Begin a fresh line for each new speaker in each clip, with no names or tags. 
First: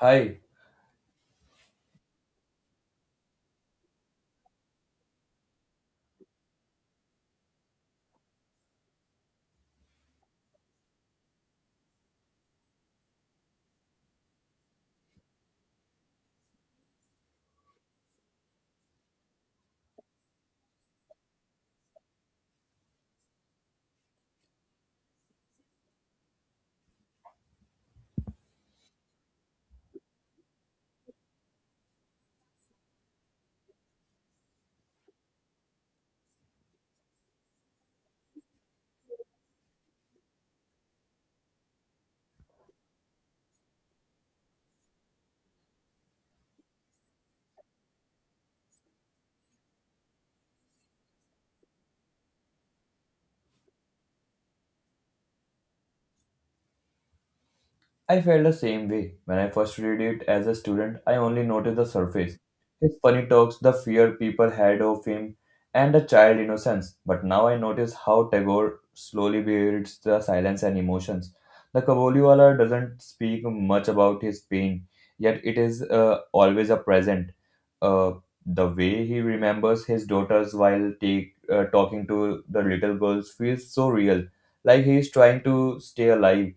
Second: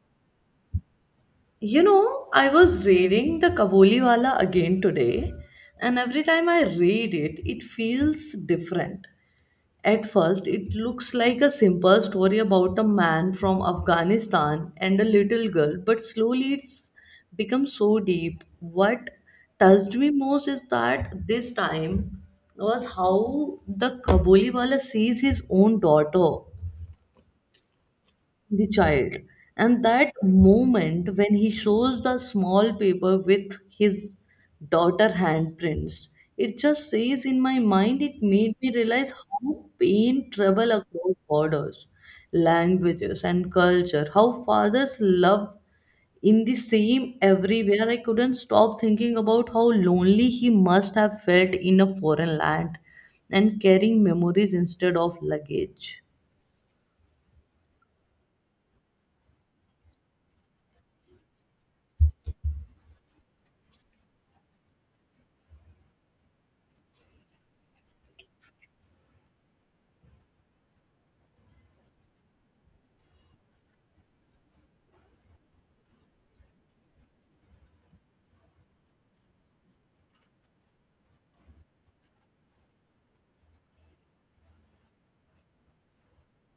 Hi,
I was reading the Kabuliwala again today, and every time I read it, it feels different. At first, it looks like a simple story about a man from Afghanistan and a little girl, but slowly it's become so deep. What touched me most is that this time was how the Kabuliwala sees his own daughter, the child, and that moment when he shows the small paper with his daughter handprints. It just says in my mind. It made me realize how pain travel across borders, languages and culture, how fathers love in the same everywhere. I couldn't stop thinking about how lonely he must have felt in a foreign land and carrying memories instead of luggage.
I felt the same way. When I first read it as a student, I only noticed the surface. His funny talks, the fear people had of him, and the child innocence. But now I notice how Tagore slowly builds the silence and emotions. The Kaboliwala doesn't speak much about his pain, yet it is always a present. Uh, the way he remembers his daughters while talking to the little girls feels so real, like he is trying to stay alive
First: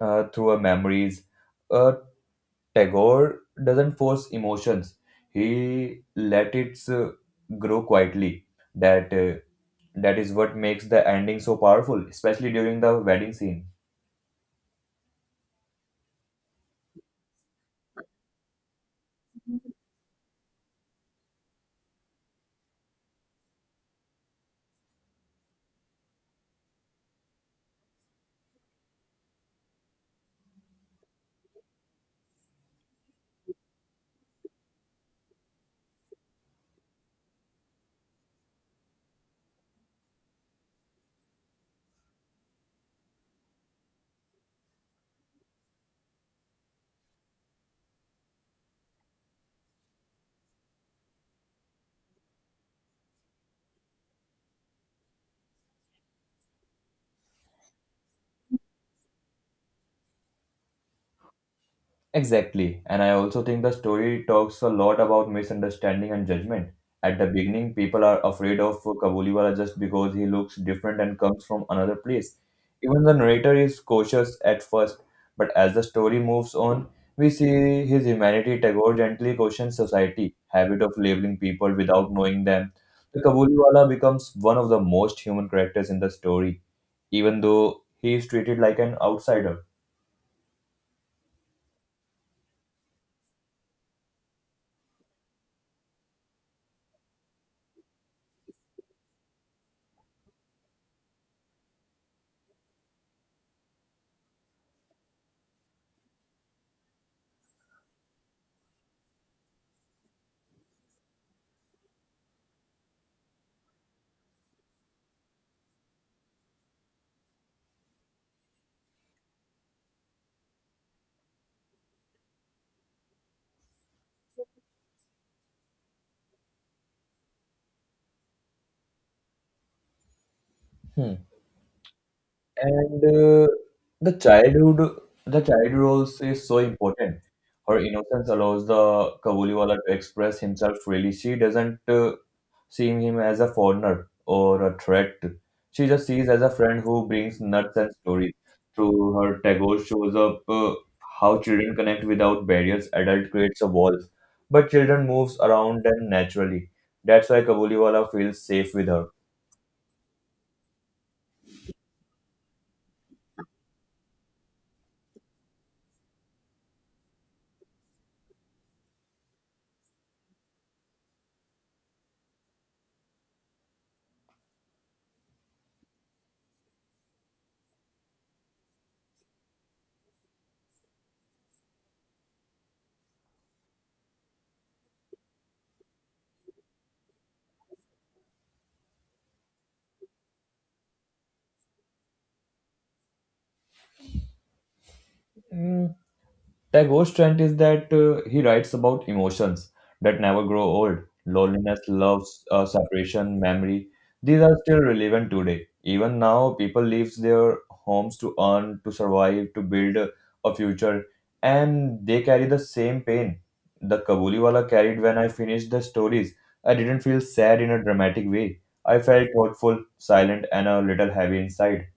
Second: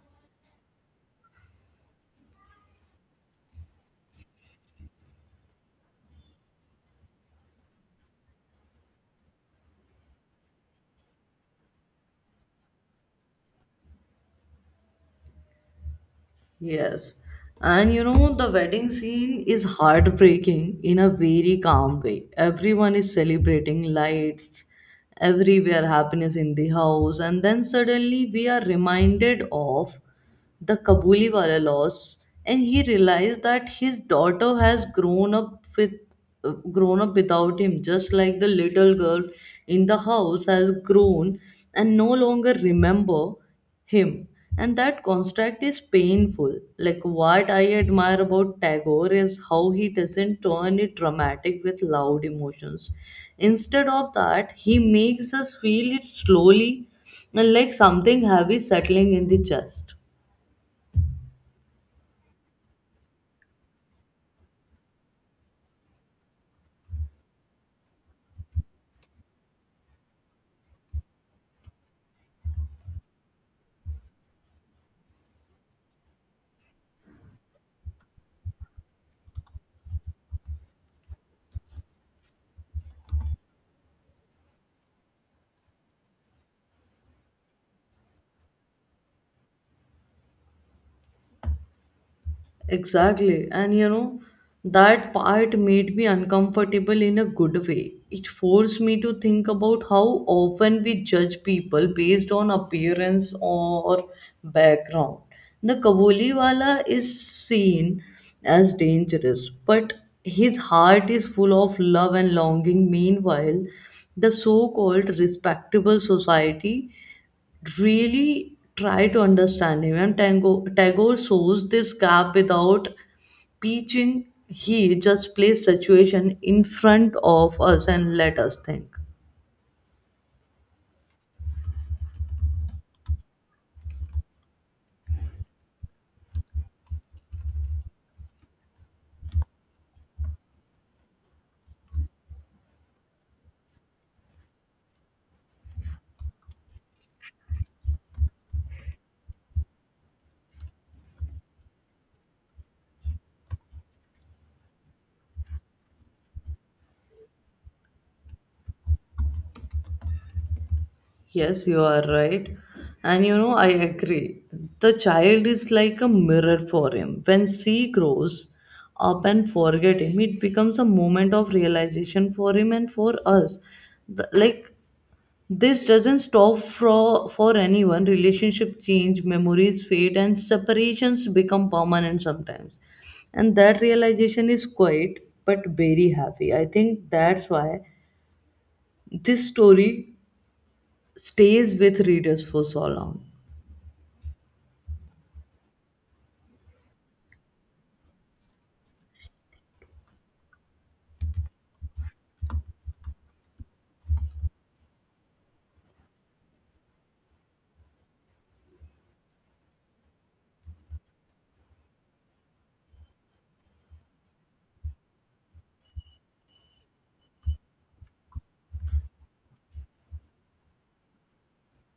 through our memories. Uh, Tagore doesn't force emotions; he let it grow quietly. That uh, that is what makes the ending so powerful, especially during the wedding scene.
Yes. And the wedding scene is heartbreaking in a very calm way. Everyone is celebrating lights, everywhere happiness in the house, and then suddenly we are reminded of the Kabuliwala loss, and he realized that his daughter has grown up with grown up without him, just like the little girl in the house has grown and no longer remember him, and that construct is painful. Like, what I admire about Tagore is how he doesn't turn it dramatic with loud emotions. Instead of that, he makes us feel it slowly, like something heavy settling in the chest.
Exactly. And I also think the story talks a lot about misunderstanding and judgment. At the beginning, people are afraid of Kabuliwala just because he looks different and comes from another place. Even the narrator is cautious at first, but as the story moves on, we see his humanity. Tagore gently questions society, habit of labeling people without knowing them. The Kabuliwala becomes one of the most human characters in the story, even though he is treated like an outsider.
Exactly. And that part made me uncomfortable in a good way. It forced me to think about how often we judge people based on appearance or background. The Kaboliwala is seen as dangerous, but his heart is full of love and longing. Meanwhile, the so called respectable society really try to understand him. And Tagore shows this gap without preaching. He just plays situation in front of us and let us think.
Hmm. And the childhood, the child roles is so important. Her innocence allows the Kabuliwala to express himself freely. She doesn't see him as a foreigner or a threat. She just sees as a friend who brings nuts and stories. Through her tagore shows up how children connect without barriers. Adult creates a walls, but children moves around them naturally. That's why Kabuliwala feels safe with her.
Yes, you are right. And I agree. The child is like a mirror for him. When she grows up and forget him, it becomes a moment of realization for him and for us. The, like This doesn't stop for anyone. Relationship change, memories fade, and separations become permanent sometimes. And that realization is quiet but very happy. I think that's why this story stays with readers for so long.
Mm, Tagore's ghost is that he writes about emotions that never grow old loneliness, love, separation, memory. These are still relevant today. Even now, people leave their homes to earn, to survive, to build a future, and they carry the same pain. The Kabuliwala carried when I finished the stories. I didn't feel sad in a dramatic way. I felt thoughtful, silent, and a little heavy inside.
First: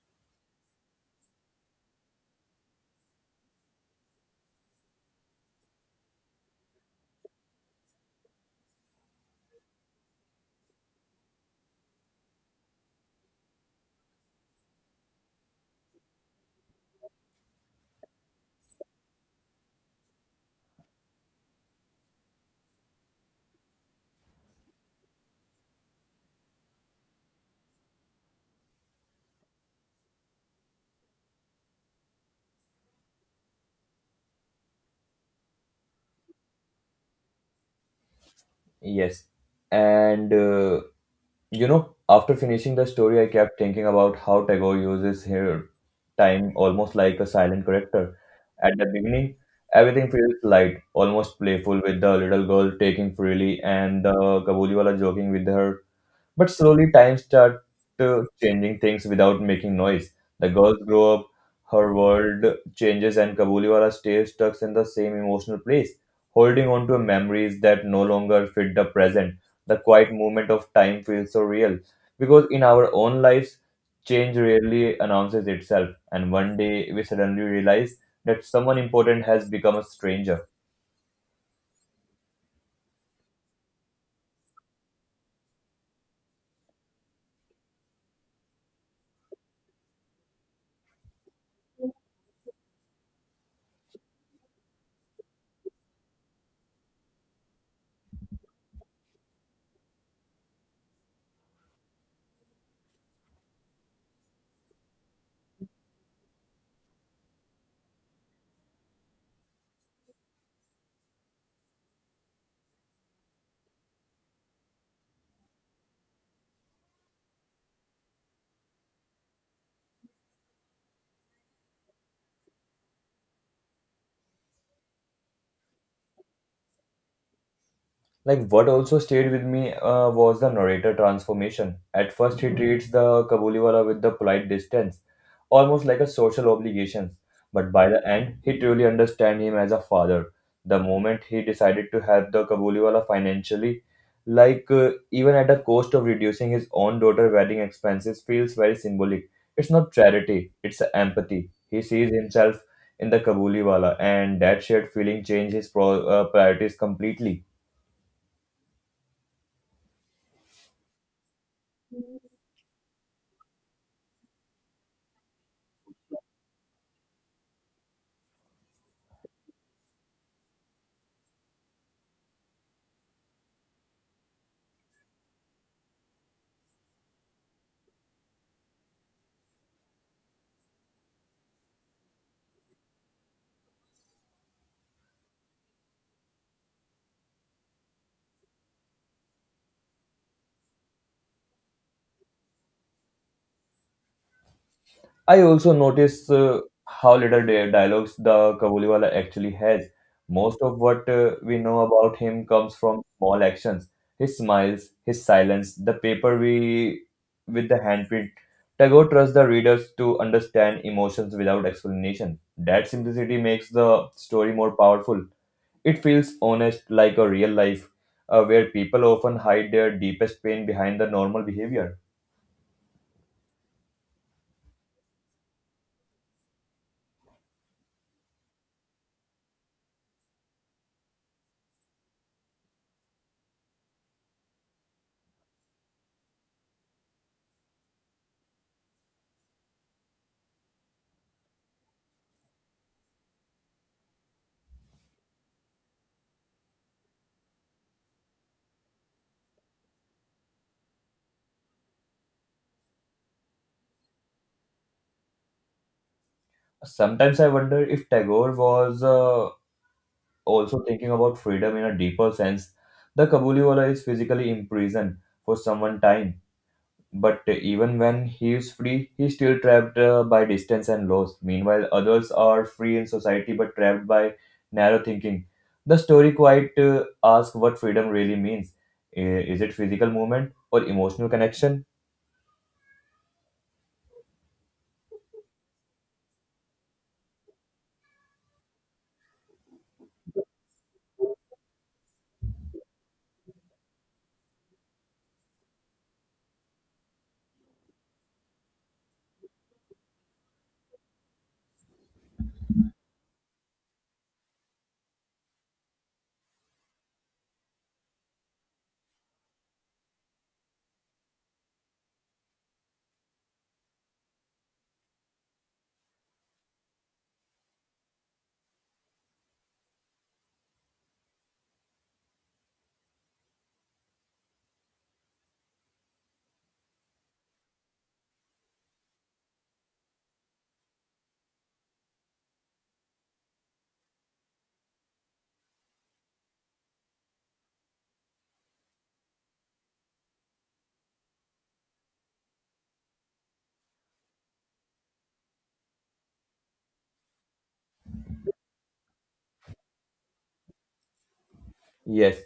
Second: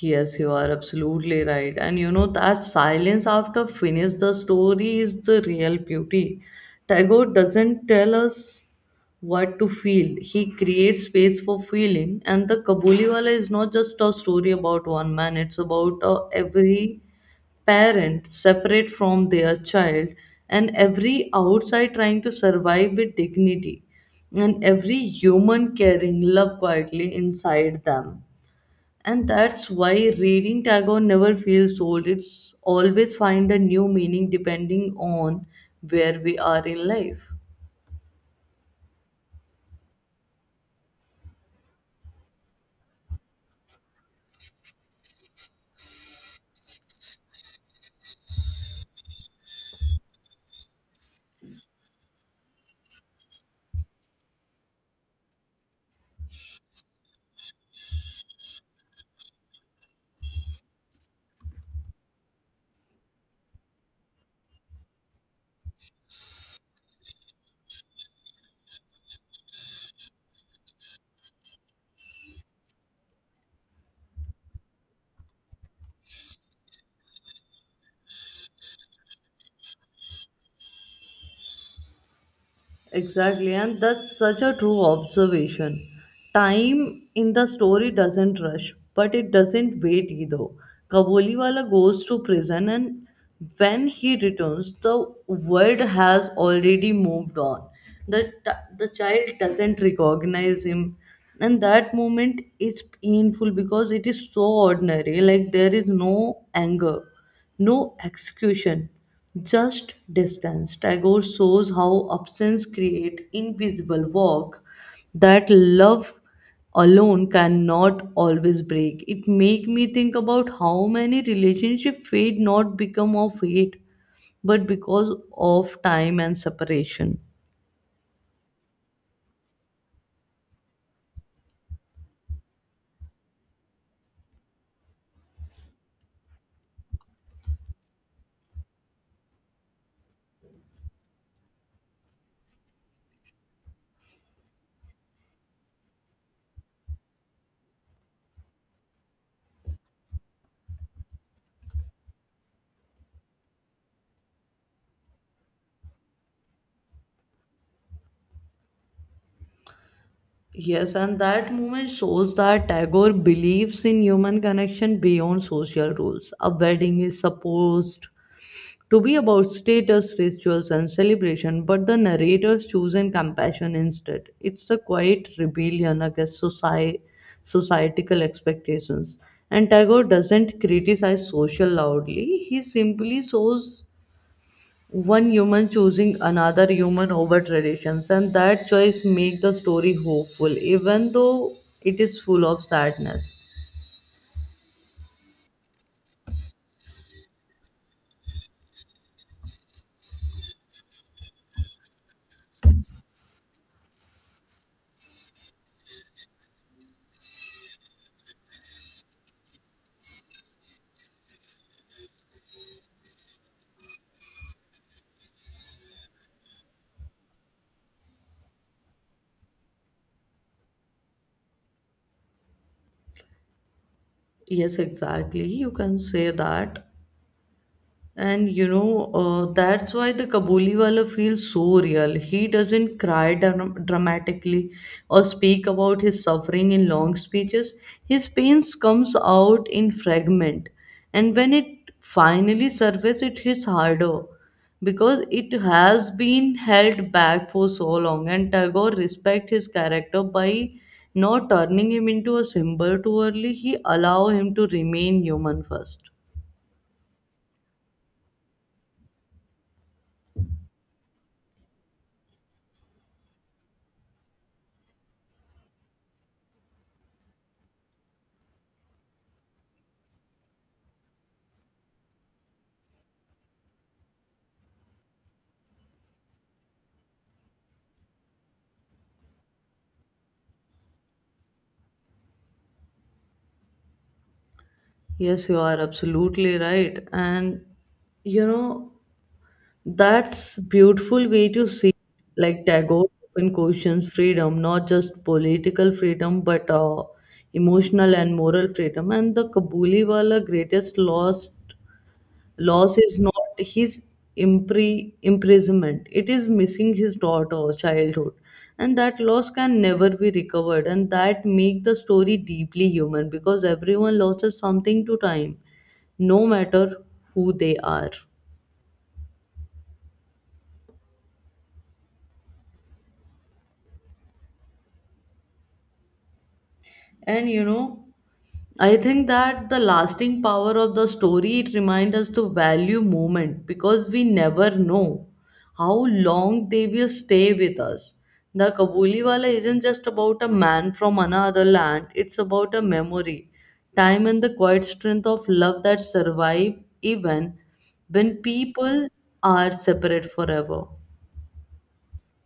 Yes, you are absolutely right. And that silence after finish the story is the real beauty. Tagore doesn't tell us what to feel. He creates space for feeling. And the Kabuliwala is not just a story about one man. It's about every parent separate from their child, and every outside trying to survive with dignity, and every human carrying love quietly inside them. And that's why reading Tagore never feels old. It's always find a new meaning depending on where we are in life.
Yes. And uh, After finishing the story, I kept thinking about how Tagore uses here time almost like a silent character. At the beginning, everything feels light, almost playful, with the little girl taking freely and the Kabuliwala joking with her but slowly, time started changing things without making noise. The girls grow up, her world changes, and Kabuliwala stays stuck in the same emotional place, holding on to memories that no longer fit the present. The quiet movement of time feels so real because in our own lives, change rarely announces itself, and one day we suddenly realize that someone important has become a stranger.
Exactly, and that's such a true observation. Time in the story doesn't rush, but it doesn't wait either. Kaboliwala goes to prison, and when he returns, the world has already moved on. The, the child doesn't recognize him, and that moment is painful because it is so ordinary. Like, there is no anger, no execution, just distance. Tagore shows how absence creates invisible walk that love alone cannot always break. It make me think about how many relationship fade not become of hate, but because of time and separation.
Like what also stayed with me was the narrator transformation. At first, he treats the Kabuliwala with the polite distance, almost like a social obligation. But by the end, he truly understands him as a father. The moment he decided to help the Kabuliwala financially, even at the cost of reducing his own daughter's wedding expenses, feels very symbolic. It's not charity; it's empathy. He sees himself in the Kabuliwala, and that shared feeling changed his priorities completely.
Yes, and that moment shows that Tagore believes in human connection beyond social rules. A wedding is supposed to be about status, rituals, and celebration, but the narrator's chosen compassion instead. It's a quiet rebellion against societal expectations. And Tagore doesn't criticize social loudly, he simply shows one human choosing another human over traditions, and that choice makes the story hopeful, even though it is full of sadness.
I also notice how little dialogues the Kabuliwala actually has. Most of what we know about him comes from small actions. His smiles, his silence, the paper we with the handprint. Tagore trusts the readers to understand emotions without explanation. That simplicity makes the story more powerful. It feels honest, like a real life, where people often hide their deepest pain behind the normal behavior.
Yes, exactly. You can say that. And that's why the Kabuliwala feels so real. He doesn't cry dramatically or speak about his suffering in long speeches. His pains comes out in fragment, and when it finally surfaces, it hits harder because it has been held back for so long. And Tagore respect his character by not turning him into a symbol too early. He allow him to remain human first.
Sometimes I wonder if Tagore was also thinking about freedom in a deeper sense, the Kabuliwala is physically imprisoned for some time, but even when he is free, he is still trapped by distance and loss. Meanwhile, others are free in society but trapped by narrow thinking. The story quite asks what freedom really means. Is it physical movement or emotional connection?
Yes, you are absolutely right. And you know, that's beautiful way to see like Tagore often questions freedom, not just political freedom, but emotional and moral freedom. And the Kabuliwala greatest loss is not his imprisonment, it is missing his daughter or childhood. And that loss can never be recovered, and that make the story deeply human because everyone loses something to time, no matter who they are. And I think that the lasting power of the story it reminds us to value moment because we never know how long they will stay with us. The Kabuliwala isn't just about a man from another land; it's about a memory, time, and the quiet strength of love that survive even when people are separate forever.
Yes.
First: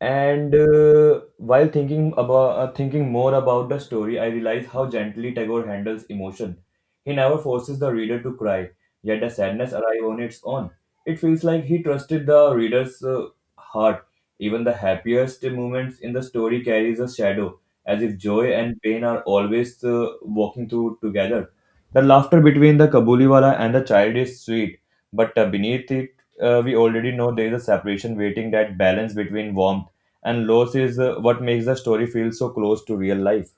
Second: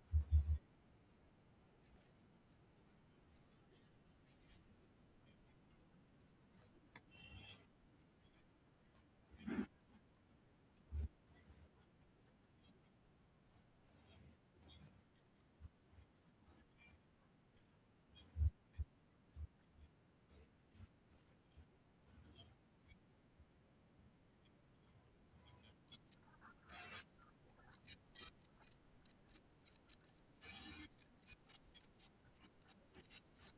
And while thinking about thinking more about the story, I realize how gently Tagore handles emotion. He never forces the reader to cry, yet the sadness arrives on its own. It feels like he trusted the reader's heart. Even the happiest moments in the story carries a shadow, as if joy and pain are always walking through together. The laughter between the Kabuliwala and the child is sweet, but beneath it, we already know there is a separation waiting. That balance between warmth and loss is what makes the story feel so close to real life.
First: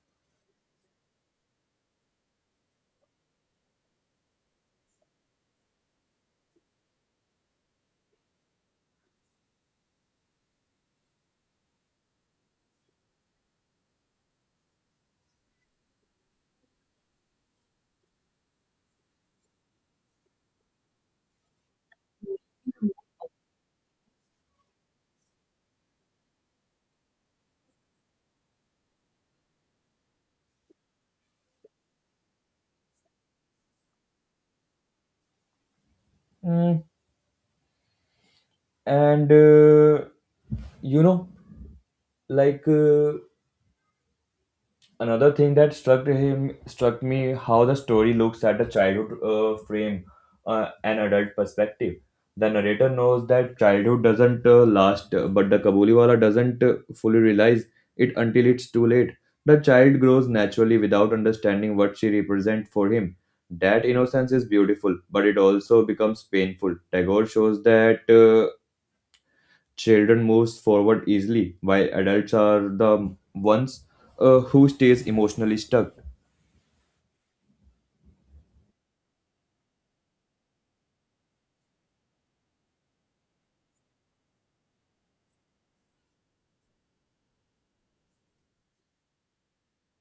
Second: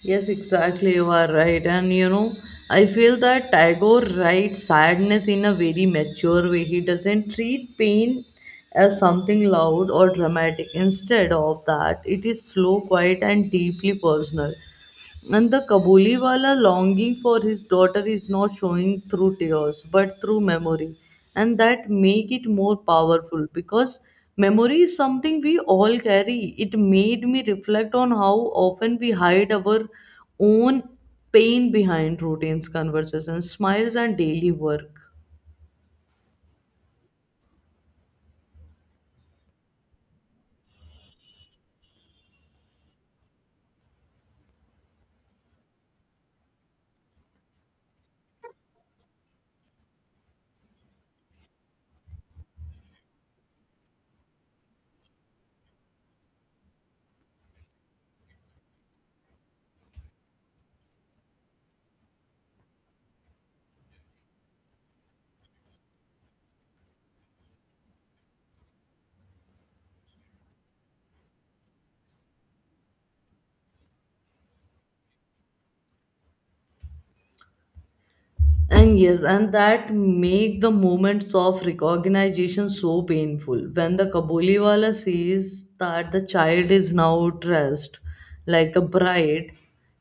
Yes, exactly. You are right. And I feel that Tagore writes sadness in a very mature way. He doesn't treat pain as something loud or dramatic. Instead of that, it is slow, quiet, and deeply personal. And the Kabuliwala longing for his daughter is not showing through tears but through memory. And that make it more powerful because memory is something we all carry. It made me reflect on how often we hide our own pain behind routines, conversations, smiles and daily work.
Mm, and you know like Another thing that struck me how the story looks at a childhood frame an adult perspective. The narrator knows that childhood doesn't last but the kabuliwala doesn't fully realize it until it's too late. The child grows naturally without understanding what she represents for him. That innocence is beautiful but it also becomes painful. Tagore shows that children moves forward easily while adults are the ones who stays emotionally stuck.
And yes, and that make the moments of recognition so painful. When the Kaboliwala sees that the child is now dressed like a bride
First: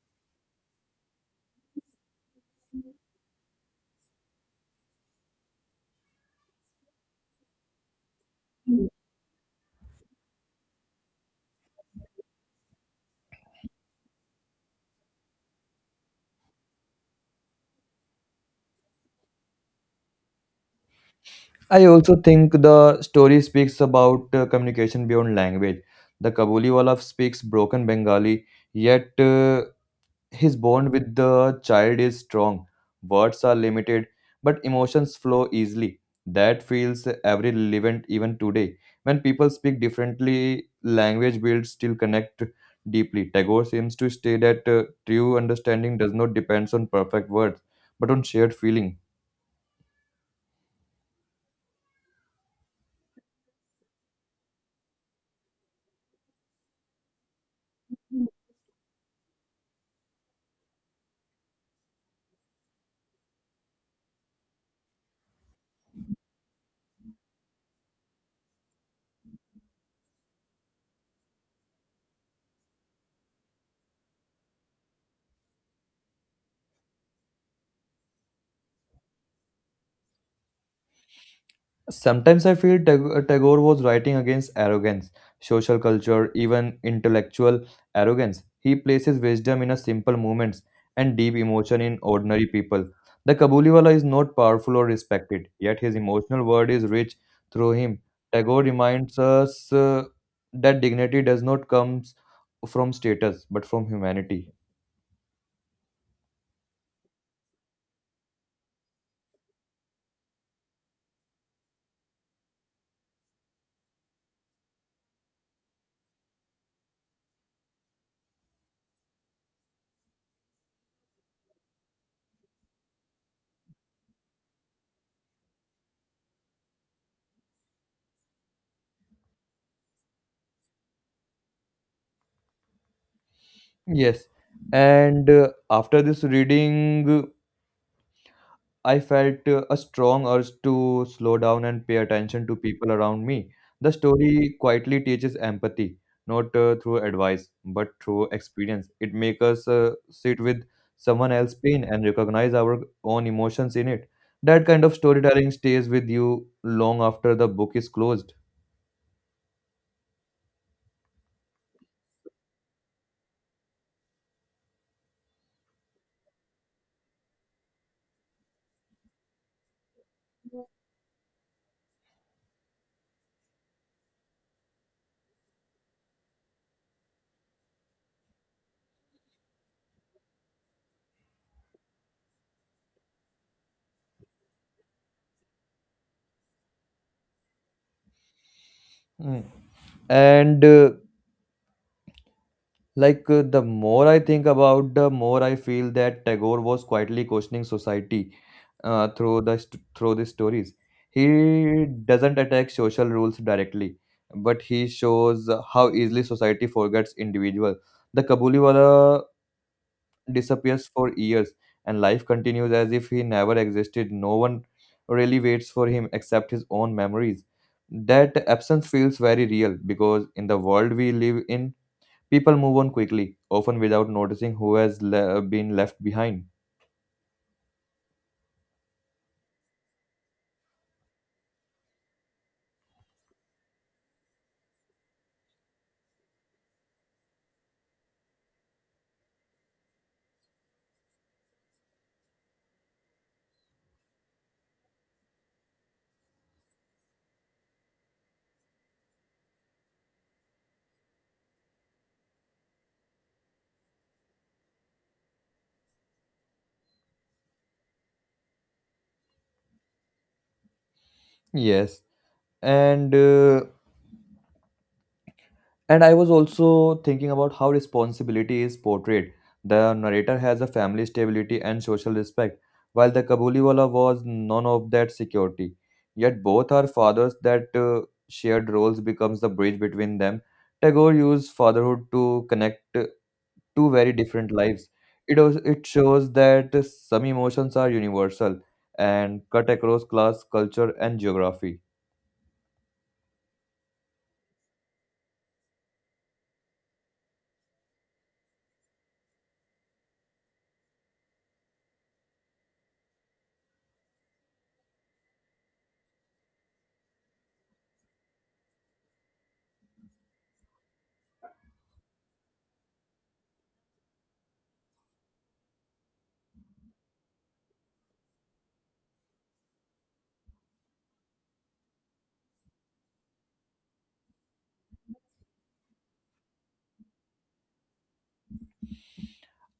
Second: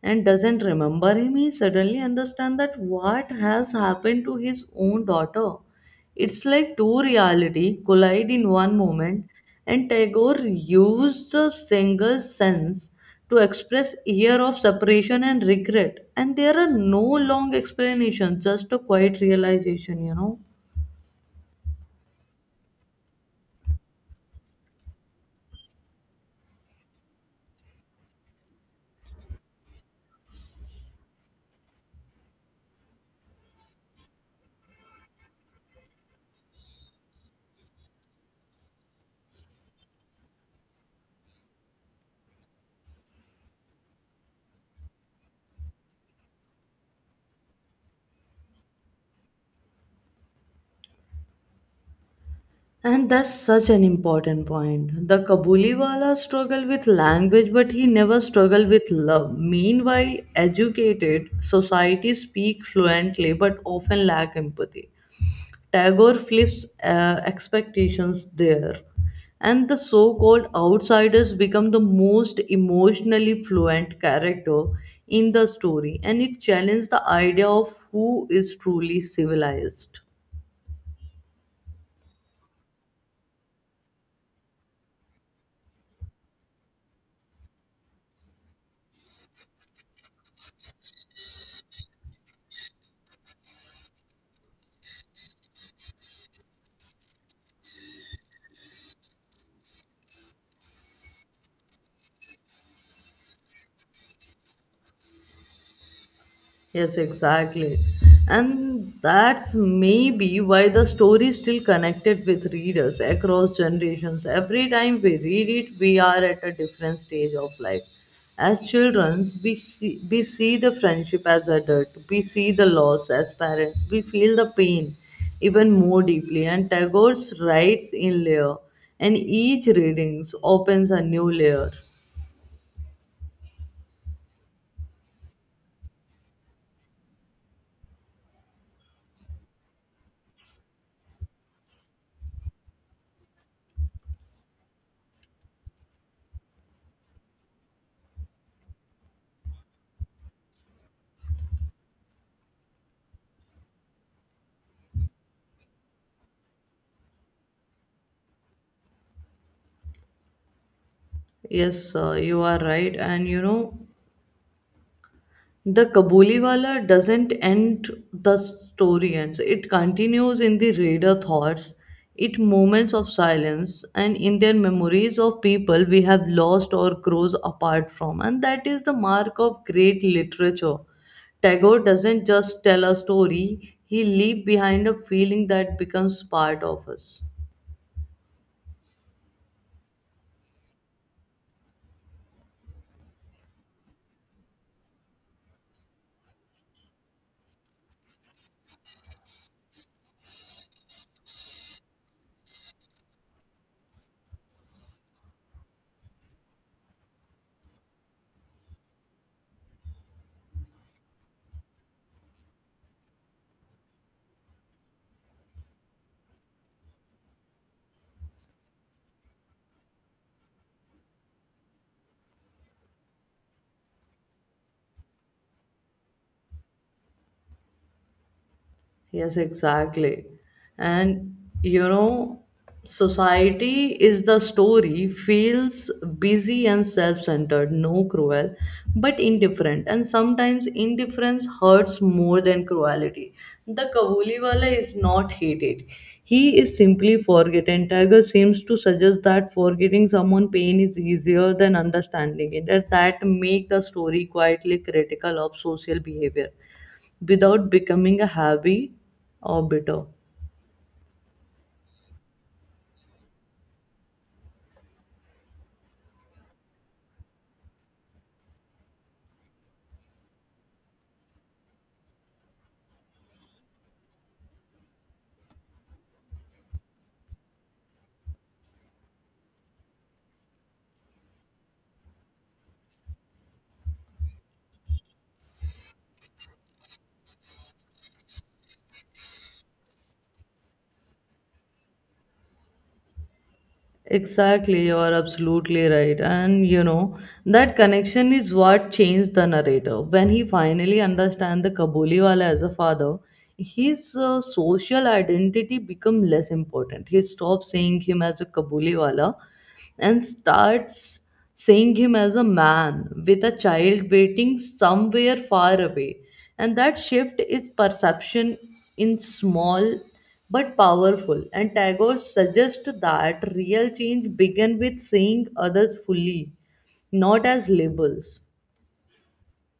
and doesn't remember him, he suddenly understands that what has happened to his own daughter. It's like two reality collide in one moment, and Tagore used the single sense to express year of separation and regret. And there are no long explanations, just a quiet realization.
I also think the story speaks about communication beyond language. The Kabuliwala speaks broken Bengali, yet his bond with the child is strong. Words are limited, but emotions flow easily. That feels every relevant even today. When people speak differently, language builds still connect deeply. Tagore seems to state that true understanding does not depend on perfect words, but on shared feeling.
And that's such an important point. The Kabuliwala struggled with language, but he never struggled with love. Meanwhile, educated societies speak fluently but often lack empathy. Tagore flips expectations there, and the so called outsiders become the most emotionally fluent character in the story, and it challenges the idea of who is truly civilized.
Sometimes I feel Tagore was writing against arrogance, social culture, even intellectual arrogance. He places wisdom in a simple moments and deep emotion in ordinary people. The Kabuliwala is not powerful or respected, yet his emotional world is rich through him. Tagore reminds us that dignity does not come from status but from humanity.
Yes, exactly. And that's maybe why the story is still connected with readers across generations. Every time we read it, we are at a different stage of life. As children, we see the friendship as adult, we see the loss as parents, we feel the pain even more deeply. And Tagore's writes in layer, and each reading opens a new layer.
Yes, and after this reading. I felt a strong urge to slow down and pay attention to people around me. The story quietly teaches empathy, not through advice, but through experience. It makes us sit with someone else's pain and recognize our own emotions in it. That kind of storytelling stays with you long after the book is closed.
Yes, sir, you are right. And the Kabuliwala doesn't end the story ends. It continues in the reader thoughts, it moments of silence, and in their memories of people we have lost or grows apart from. And that is the mark of great literature. Tagore doesn't just tell a story, he leaves behind a feeling that becomes part of us.
Mm. And Like The more I think about, the more I feel that Tagore was quietly questioning society through the stories. He doesn't attack social rules directly, but he shows how easily society forgets individual. The Kabuliwala disappears for years, and life continues as if he never existed. No one really waits for him except his own memories. That absence feels very real because in the world we live in people move on quickly, often without noticing who has been left behind.
Yes, exactly. And you know, society is the story, feels busy and self centered, no cruel, but indifferent. And sometimes indifference hurts more than cruelty. The Kabuliwala is not hated. He is simply forgotten. Tiger seems to suggest that forgetting someone pain is easier than understanding it, and that make the story quietly critical of social behavior without becoming a heavy or bitter.
Yes, and uh, and I was also thinking about how responsibility is portrayed. The narrator has a family stability and social respect, while the Kabuliwala was none of that security. Yet both are fathers that shared roles becomes the bridge between them. Tagore used fatherhood to connect two very different lives. It shows that some emotions are universal and cut across class, culture, and geography.
Exactly, you are absolutely right. And that connection is what changed the narrator. When he finally understands the Kabuliwala as a father, his social identity become less important. He stopped seeing him as a Kabuliwala and starts seeing him as a man with a child waiting somewhere far away. And that shift is perception in small but powerful. And Tagore suggests that real change begins with seeing others fully, not as labels.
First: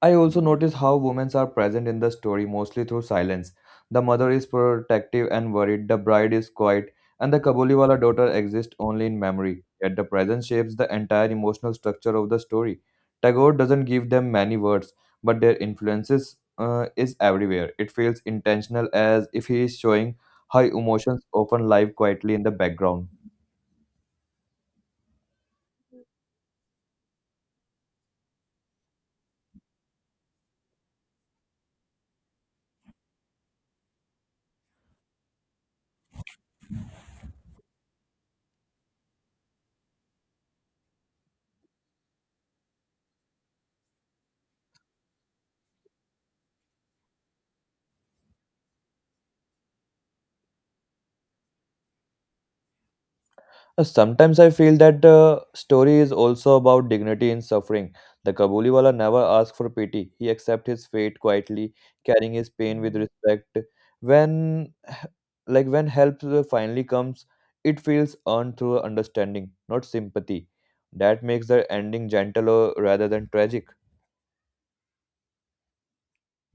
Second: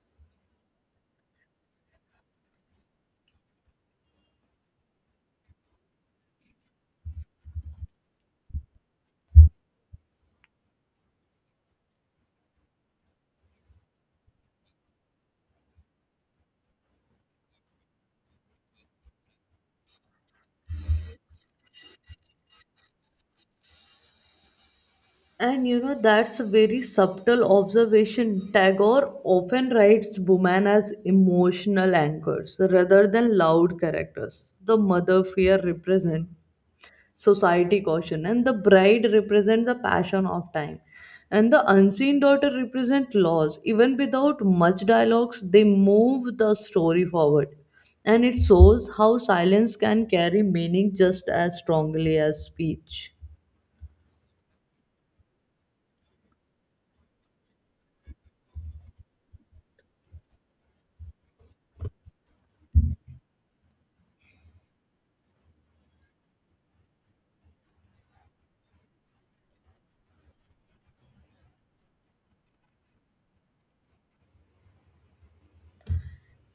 I also notice how women are present in the story mostly through silence. The mother is protective and worried, the bride is quiet, and the Kabuliwala daughter exists only in memory. Yet the presence shapes the entire emotional structure of the story. Tagore doesn't give them many words, but their influences is everywhere. It feels intentional as if he is showing how emotions often live quietly in the background.
And that's a very subtle observation. Tagore often writes women as emotional anchors rather than loud characters. The mother fear represent society caution, and the bride represent the passion of time. And the unseen daughter represent laws. Even without much dialogues, they move the story forward. And it shows how silence can carry meaning just as strongly as speech.
Sometimes I feel that the story is also about dignity in suffering. The Kabuliwala never asked for pity. He accepted his fate quietly, carrying his pain with respect. When, when help finally comes, it feels earned through understanding, not sympathy. That makes the ending gentler rather than tragic.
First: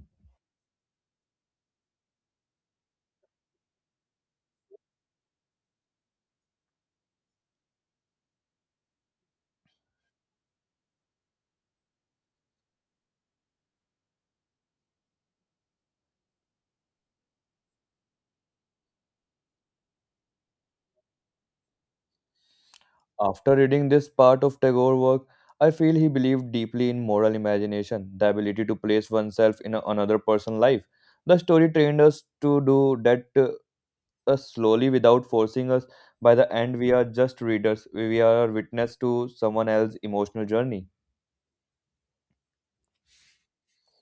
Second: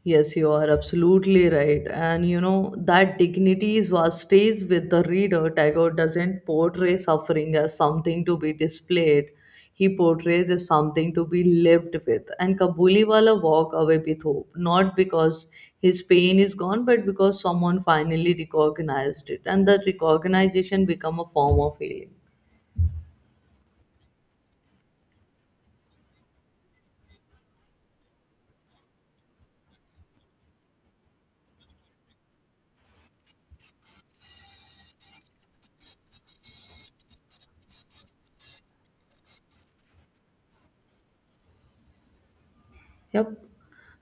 Yes, you are absolutely right. And that dignity is what stays with the reader. Tagore doesn't portray suffering as something to be displayed, he portrays as something to be lived with. And Kabuliwala walk away with hope, not because his pain is gone, but because someone finally recognized it. And that recognition become a form of healing.
After reading this part of Tagore's work, I feel he believed deeply in moral imagination, the ability to place oneself in another person's life. The story trained us to do that slowly without forcing us. By the end, we are just readers, we are witness to someone else's emotional journey.
Yep.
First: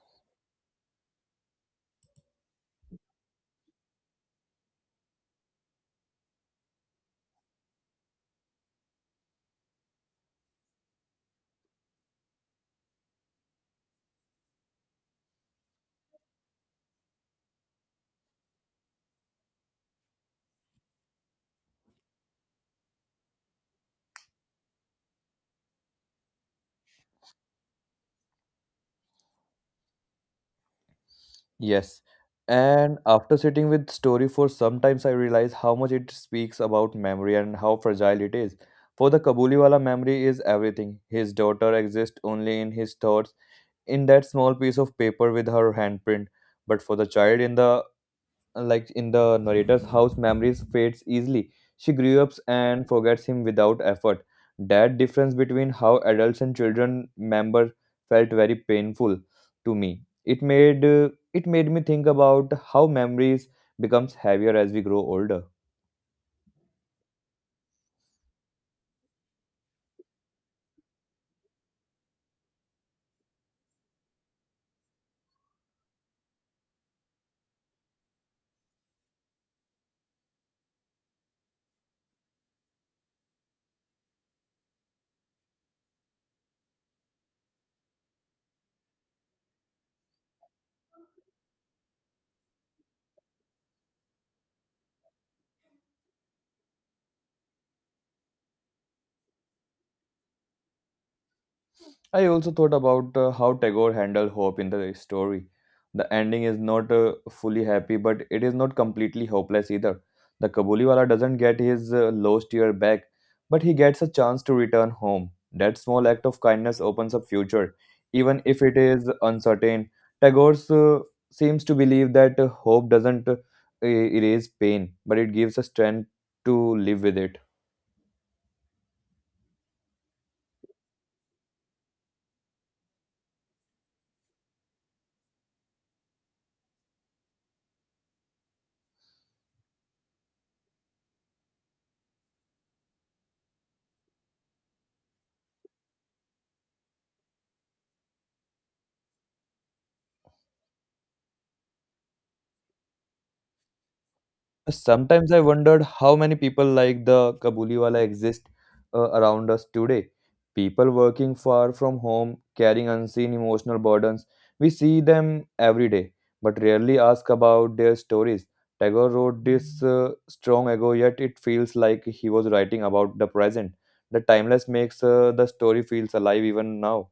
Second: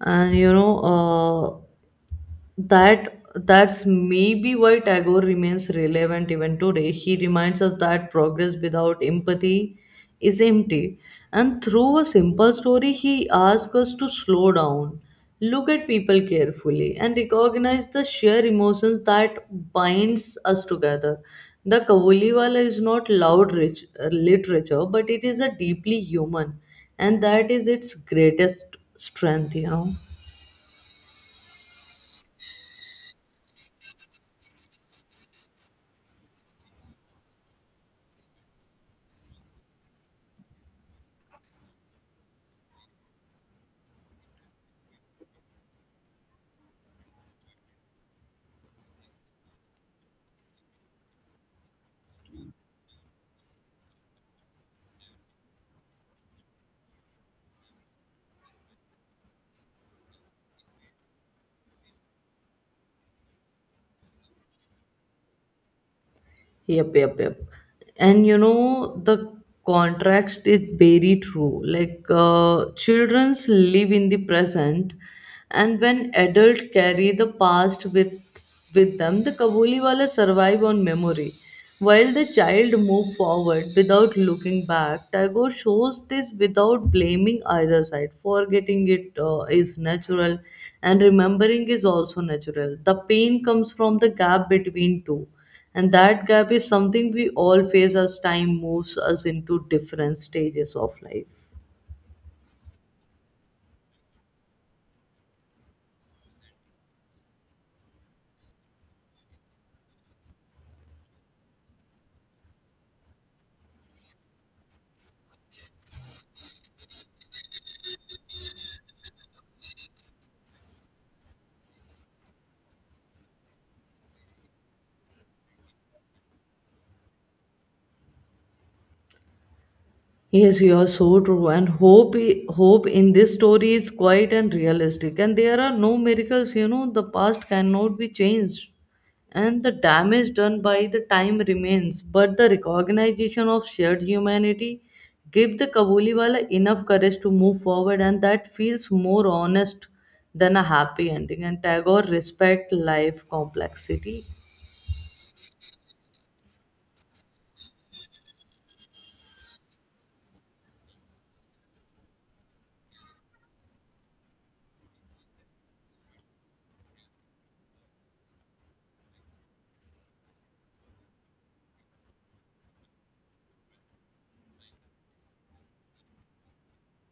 And that's maybe why Tagore remains relevant even today. He reminds us that progress without empathy is empty. And through a simple story, he asks us to slow down, look at people carefully, and recognize the sheer emotions that binds us together. The Kabuliwala is not loud rich, literature, but it is a deeply human, and that is its greatest strength.
Yes. And after sitting with story for some times, I realize how much it speaks about memory and how fragile it is. For the Kabuliwala, memory is everything. His daughter exists only in his thoughts in that small piece of paper with her handprint, but for the child in the narrator's house, memories fades easily. She grew up and forgets him without effort. That difference between how adults and children member felt very painful to me. It made me think about how memories becomes heavier as we grow older.
Yep, yep, yep. And the contrast is very true. Childrens live in the present, and when adults carry the past with them, the Kabuli wala survive on memory. While the child moves forward without looking back, Tagore shows this without blaming either side. Forgetting it is natural, and remembering is also natural. The pain comes from the gap between two, and that gap is something we all face as time moves us into different stages of life.
I also thought about how Tagore handled hope in the story. The ending is not fully happy, but it is not completely hopeless either. The Kabuliwala doesn't get his lost year back, but he gets a chance to return home. That small act of kindness opens up future, even if it is uncertain. Tagore seems to believe that hope doesn't erase pain, but it gives us strength to live with it.
Yes, you are so true. And hope in this story is quiet and realistic. And there are no miracles. You know, the past cannot be changed, and the damage done by the time remains. But the recognition of shared humanity give the Kabuliwala enough courage to move forward, and that feels more honest than a happy ending. And Tagore respect life complexity.
Sometimes I wondered how many people like the Kabuliwala exist around us today. People working far from home, carrying unseen emotional burdens. We see them every day, but rarely ask about their stories. Tagore wrote this strong ago, yet it feels like he was writing about the present. The timeless makes the story feels alive even now.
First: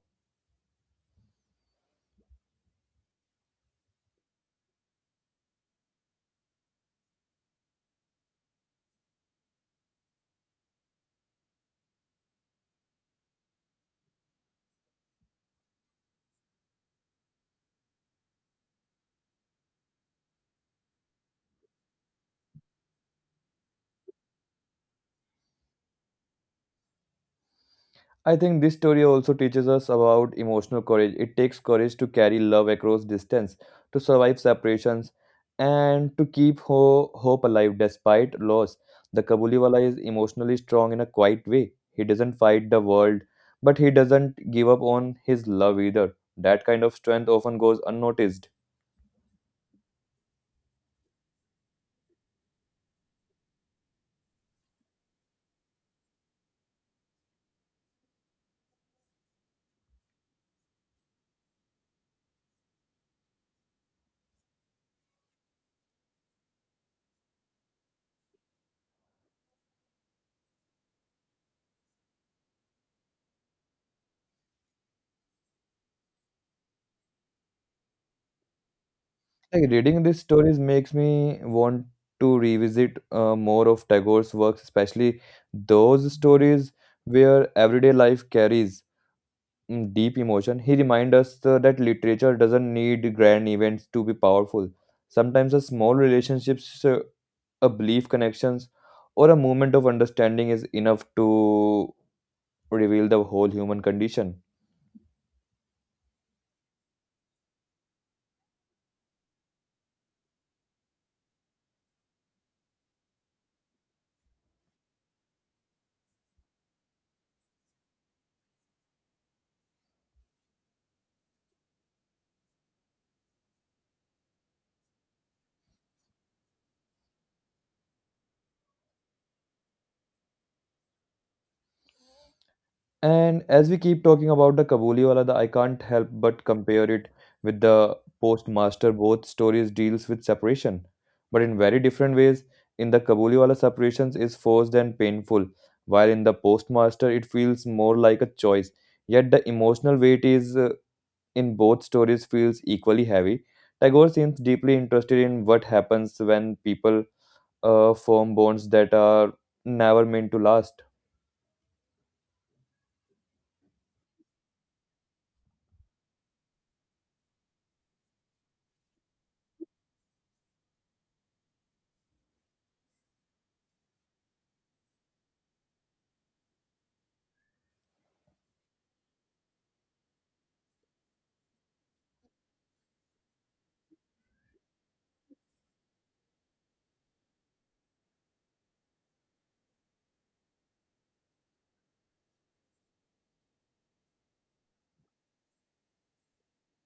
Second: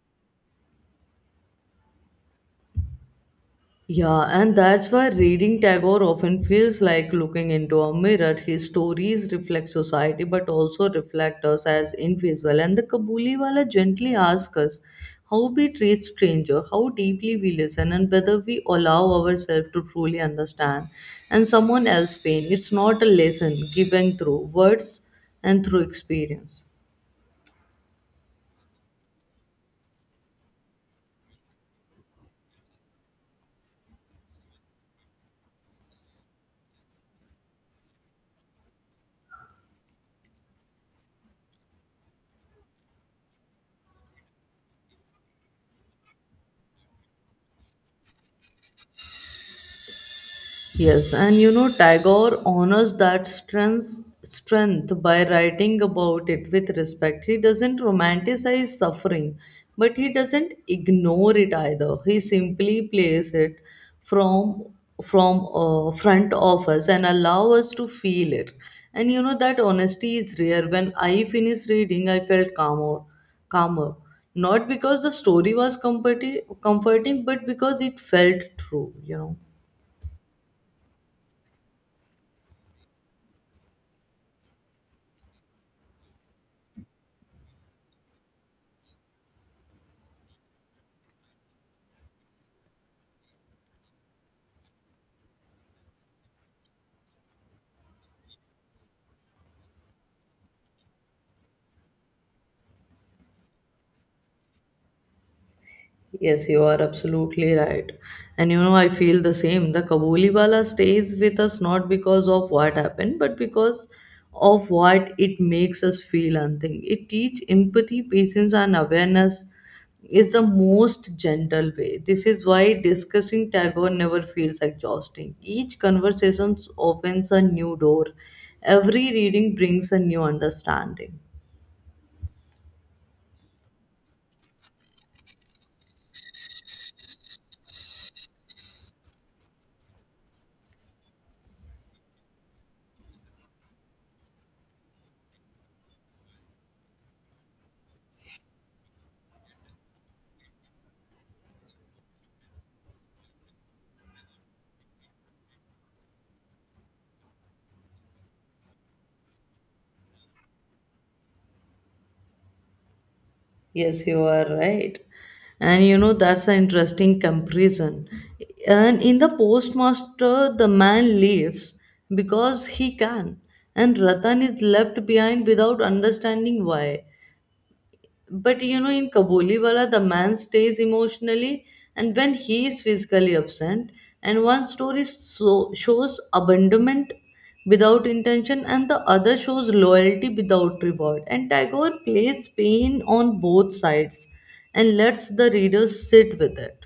Yeah, and that's why reading Tagore often feels like looking into a mirror. His stories reflect society but also reflect us as individual. And the Kabuliwala gently asks us how we treat stranger, how deeply we listen, and whether we allow ourselves to truly understand and someone else's pain. It's not a lesson given through words and through experience.
I think this story also teaches us about emotional courage. It takes courage to carry love across distance, to survive separations, and to keep hope alive despite loss. The Kabuliwala is emotionally strong in a quiet way. He doesn't fight the world, but he doesn't give up on his love either. That kind of strength often goes unnoticed.
Yes, and you know, Tagore honors that strength by writing about it with respect. He doesn't romanticize suffering, but he doesn't ignore it either. He simply plays it from from front of us and allow us to feel it. And you know that honesty is rare. When I finished reading, I felt calmer. Not because the story was comforting, but because it felt true. You know.
Like reading these stories makes me want to revisit more of Tagore's works, especially those stories where everyday life carries deep emotion. He reminds us that literature doesn't need grand events to be powerful. Sometimes a small relationships, a belief connections, or a moment of understanding is enough to reveal the whole human condition.
Yes, you are absolutely right. And you know, I feel the same. The Kabuliwala stays with us not because of what happened, but because of what it makes us feel and think. It teaches empathy, patience, and awareness is the most gentle way. This is why discussing Tagore never feels exhausting. Each conversation opens a new door, every reading brings a new understanding.
And as we keep talking about the Kabuliwala, the I can't help but compare it with the Postmaster. Both stories deals with separation, but in very different ways. In the Kabuliwala, separations is forced and painful, while in the Postmaster, it feels more like a choice. Yet the emotional weight is in both stories feels equally heavy. Tagore seems deeply interested in what happens when people form bonds that are never meant to last.
Yes, you are right. And you know, that's an interesting comparison. And in the postmaster, the man leaves because he can, and Ratan is left behind without understanding why. But you know, in Kabuliwala the man stays emotionally and when he is physically absent, and one story shows abandonment without intention, and the other shows loyalty without reward. And Tagore plays pain on both sides and lets the reader sit with it.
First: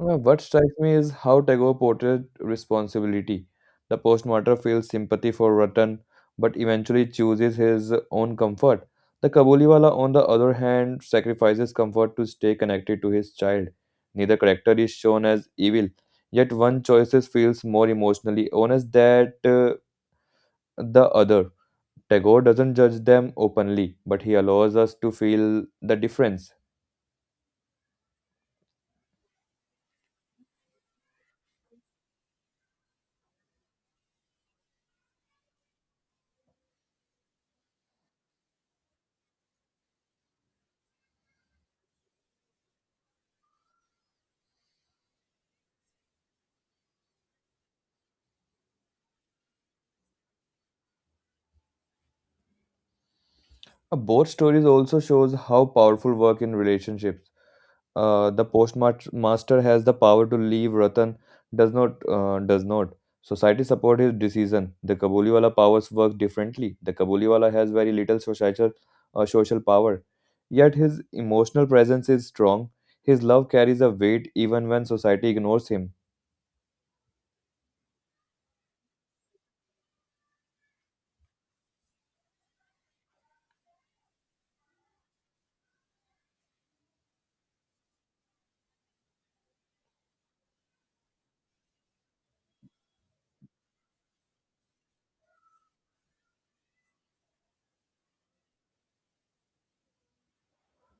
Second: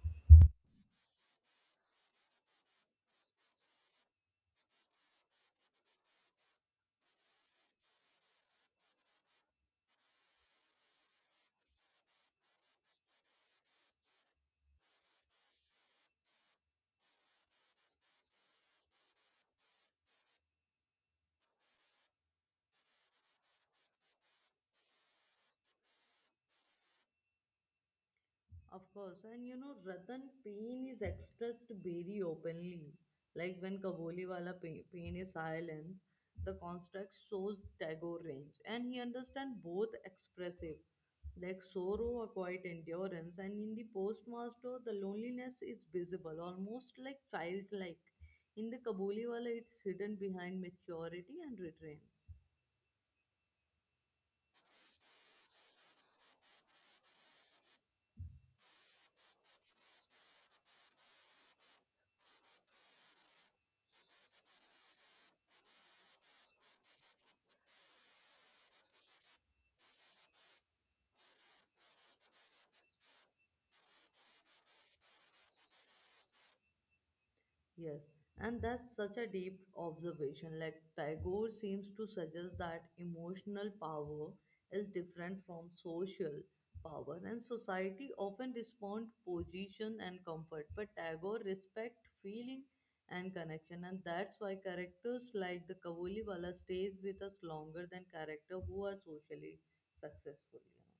Well, what strikes me is how Tagore portrayed responsibility. The postmaster feels sympathy for Ratan, but eventually chooses his own comfort. The Kabuliwala, on the other hand, sacrifices comfort to stay connected to his child. Neither character is shown as evil, yet one choices feels more emotionally honest than the other. Tagore doesn't judge them openly, but he allows us to feel the difference.
Of course, and you know, Ratan pain is expressed very openly. Like when Kaboliwala pain is silent, the construct shows Tagore range, and he understands both expressive, like sorrow, a quiet endurance, and in the postmaster, the loneliness is visible, almost like childlike. In the Kaboliwala, it's hidden behind maturity and retrains.
Both stories also shows how powerful work in relationships, the postmaster has the power to leave Ratan does not. Society support his decision. The Kabuliwala powers work differently. The Kabuliwala has very little social, social power, yet his emotional presence is strong. His love carries a weight even when society ignores him.
Yes, and that's such a deep observation. Like Tagore seems to suggest that emotional power is different from social power, and society often respond to position and comfort. But Tagore respect feeling and connection, and that's why characters like the Kavoliwala stays with us longer than character who are socially successful. You know.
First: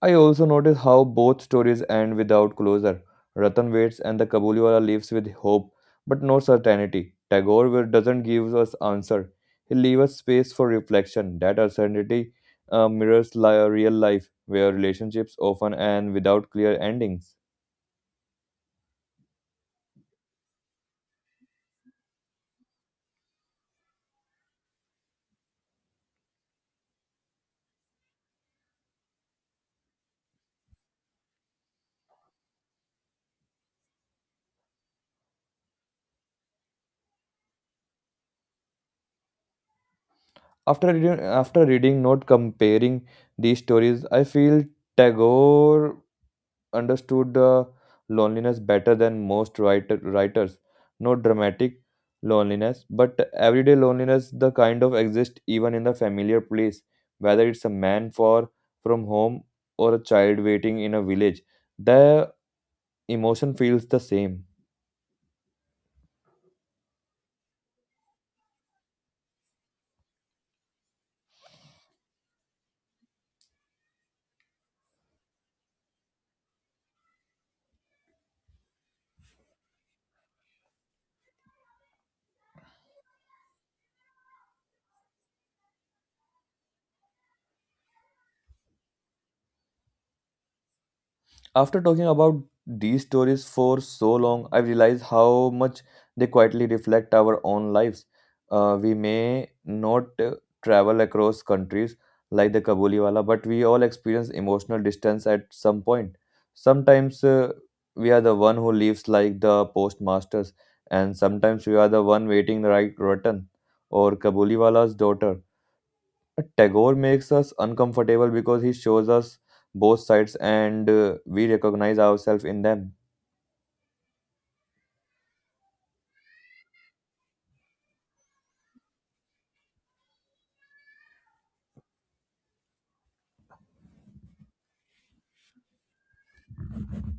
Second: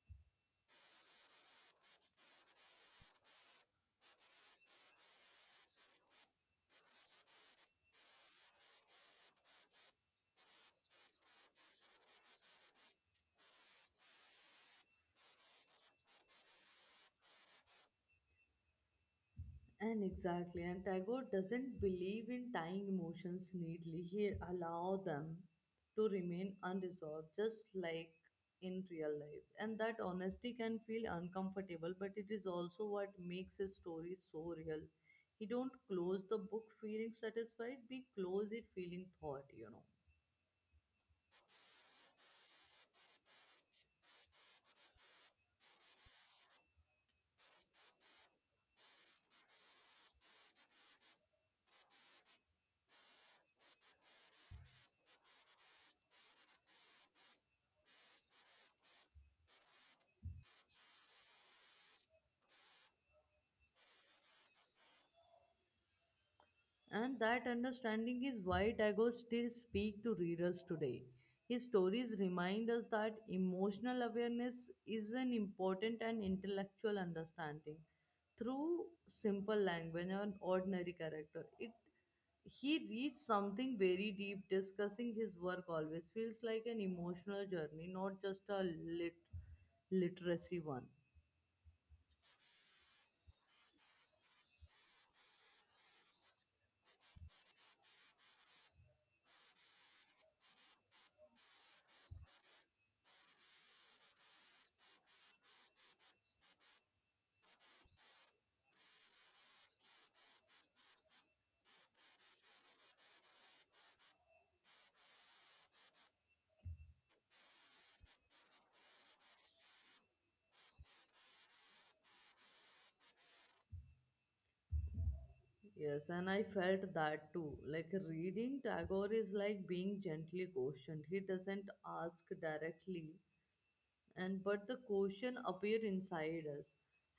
I also notice how both stories end without closure. Ratan waits and the Kabuliwala leaves with hope, but no certainty. Doesn't give us answer. He leaves us space for reflection. That uncertainty mirrors real life, where relationships often end without clear endings.
And exactly, and Tagore doesn't believe in tying emotions neatly. He allow them to remain unresolved, just like in real life. And that honesty can feel uncomfortable, but it is also what makes his story so real. He don't close the book feeling satisfied, we close it feeling thought, you know.
After reading, not comparing these stories, I feel Tagore understood loneliness better than most writers. Not dramatic loneliness, but everyday loneliness, the kind of exists even in the familiar place, whether it's a man for from home or a child waiting in a village. The emotion feels the same.
And that understanding is why Tagore still speaks to readers today. His stories remind us that emotional awareness is an important and intellectual understanding through simple language and ordinary character. It He reads something very deep. Discussing his work always feels like an emotional journey, not just a literacy one.
After talking about these stories for so long, I realize how much they quietly reflect our own lives. We may not travel across countries like the Kabuliwala, but we all experience emotional distance at some point. Sometimes we are the one who leaves like the postmasters, and sometimes we are the one waiting right return or Kabuliwala's daughter. Tagore makes us uncomfortable because he shows us both sides and we recognize ourselves in them.
Yes, and I felt that too. Like reading Tagore is like being gently questioned. He doesn't ask directly, and but the question appear inside us.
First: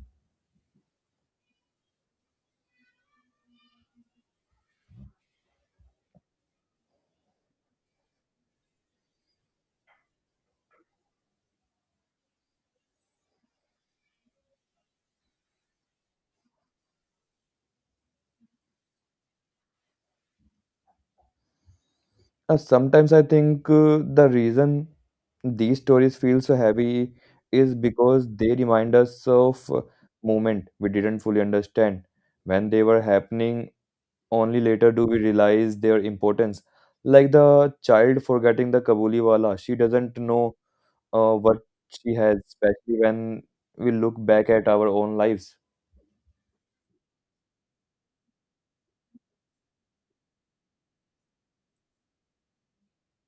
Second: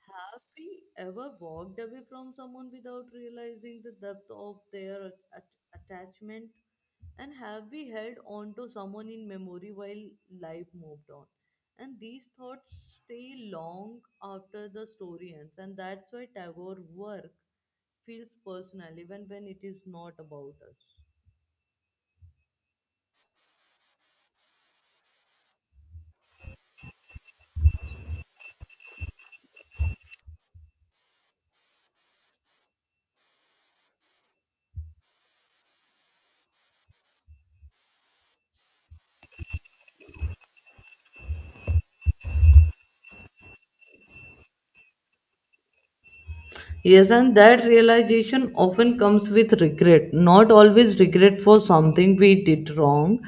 Have we ever walked away from someone without realizing the depth of their attachment, and have we held on to someone in memory while life moved on? And these thoughts stay long after the story ends, and that's why Tagore work feels personal even when it is not about us.
Sometimes I think the reason these stories feel so heavy is because they remind us of moment we didn't fully understand when they were happening. Only later do we realize their importance. Like the child forgetting the Kabuliwala, she doesn't know what she has, especially when we look back at our own lives.
Yes, and that realization often comes with regret. Not always regret for something we did wrong,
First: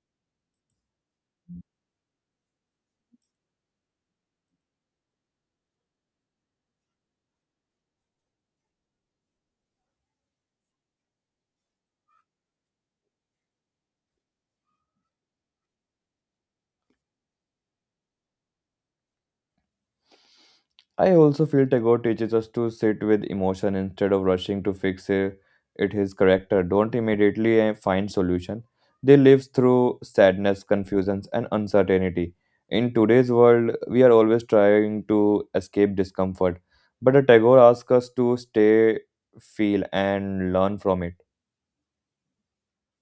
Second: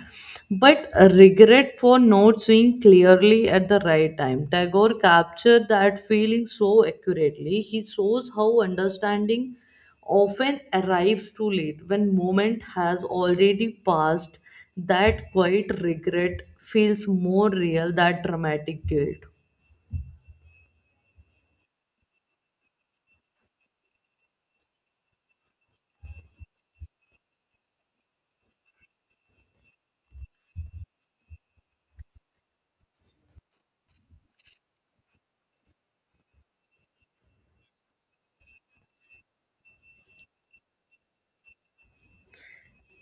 but a regret for not seeing clearly at the right time. Tagore captured that feeling so accurately. He shows how understanding often arrives too late when moment has already passed. That quiet regret feels more real than dramatic guilt.
I also feel Tagore teaches us to sit with emotion instead of rushing to fix it his character. Don't immediately find solution. They live through sadness, confusions, and uncertainty. In today's world, we are always trying to escape discomfort, but a Tagore asks us to stay, feel, and learn from it.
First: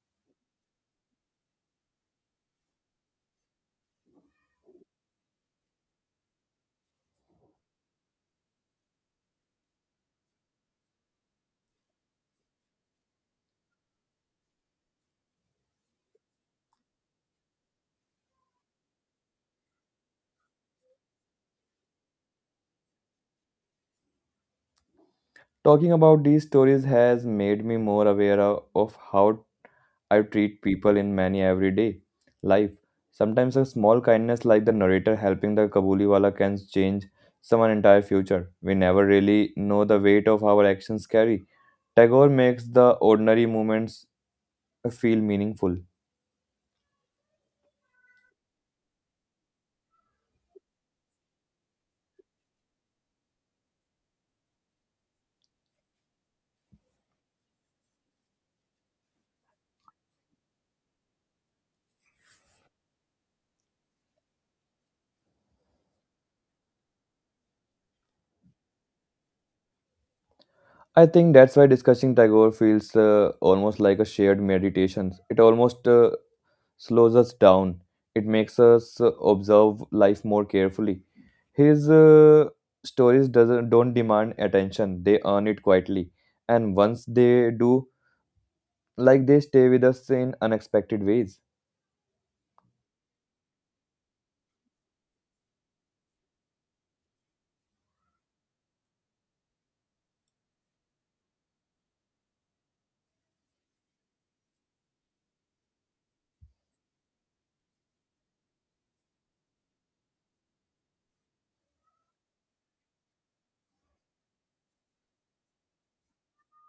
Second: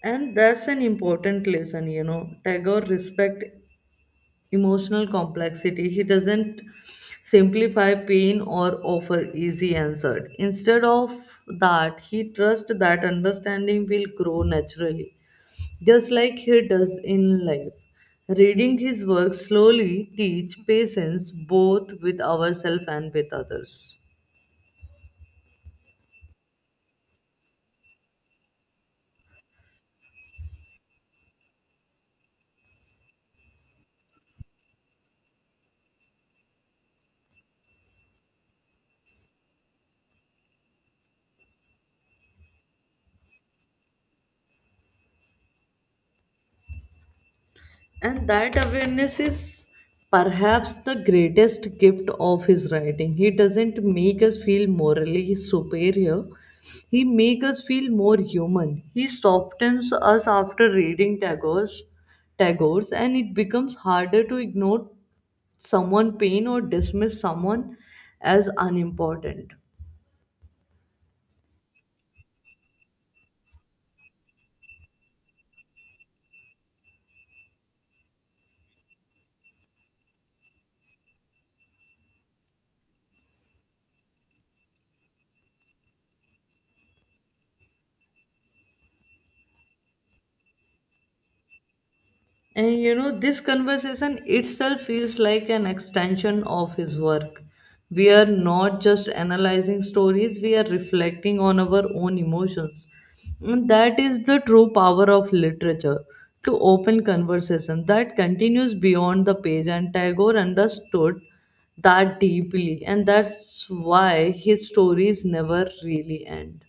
And that's an important lesson. You know, Tagore respect emotional complexity. He doesn't simplify pain or offer easy answers. Instead of that, he trusts that understanding will grow naturally, just like he does in life. Reading his work slowly teach patience both with ourselves and with others.
Talking about these stories has made me more aware of how I treat people in many everyday life. Sometimes a small kindness like the narrator helping the Kabuliwala can change someone's entire future. We never really know the weight of our actions carry. Tagore makes the ordinary moments feel meaningful.
And that awareness is perhaps the greatest gift of his writing. He doesn't make us feel morally superior. He makes us feel more human. He softens us after reading Tagore's, and it becomes harder to ignore someone pain or dismiss someone as unimportant.
I think that's why discussing Tagore feels almost like a shared meditation. It almost slows us down. It makes us observe life more carefully. His stories doesn't don't demand attention; they earn it quietly, and once they do, like they stay with us in unexpected ways.
And you know, this conversation itself feels like an extension of his work. We are not just analyzing stories, we are reflecting on our own emotions. And that is the true power of literature to open conversation that continues beyond the page. And Tagore understood that deeply, and that's why his stories never really end.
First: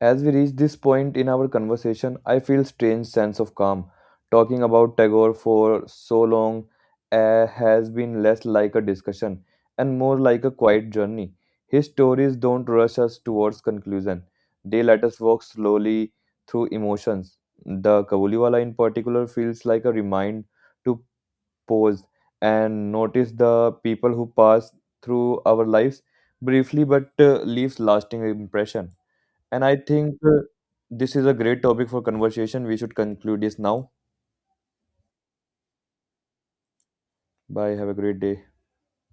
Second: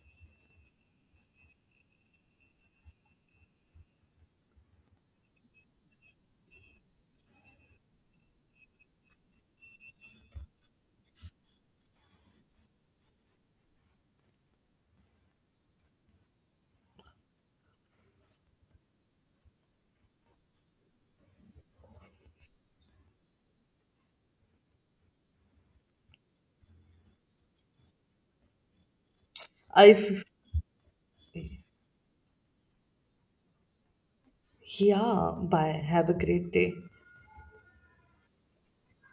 As we reach this point in our conversation, I feel strange sense of calm. Talking about Tagore for so long has been less like a discussion and more like a quiet journey. His stories don't rush us towards conclusion. They let us walk slowly through emotions. The Kabuliwala in particular feels like a remind to pause and notice the people who pass through our lives briefly but leaves lasting impression. And I
I,
think
f-
this is a great topic for conversation. We should conclude this now.
yeah, bye. Have a great day.
Bye. Have a great day.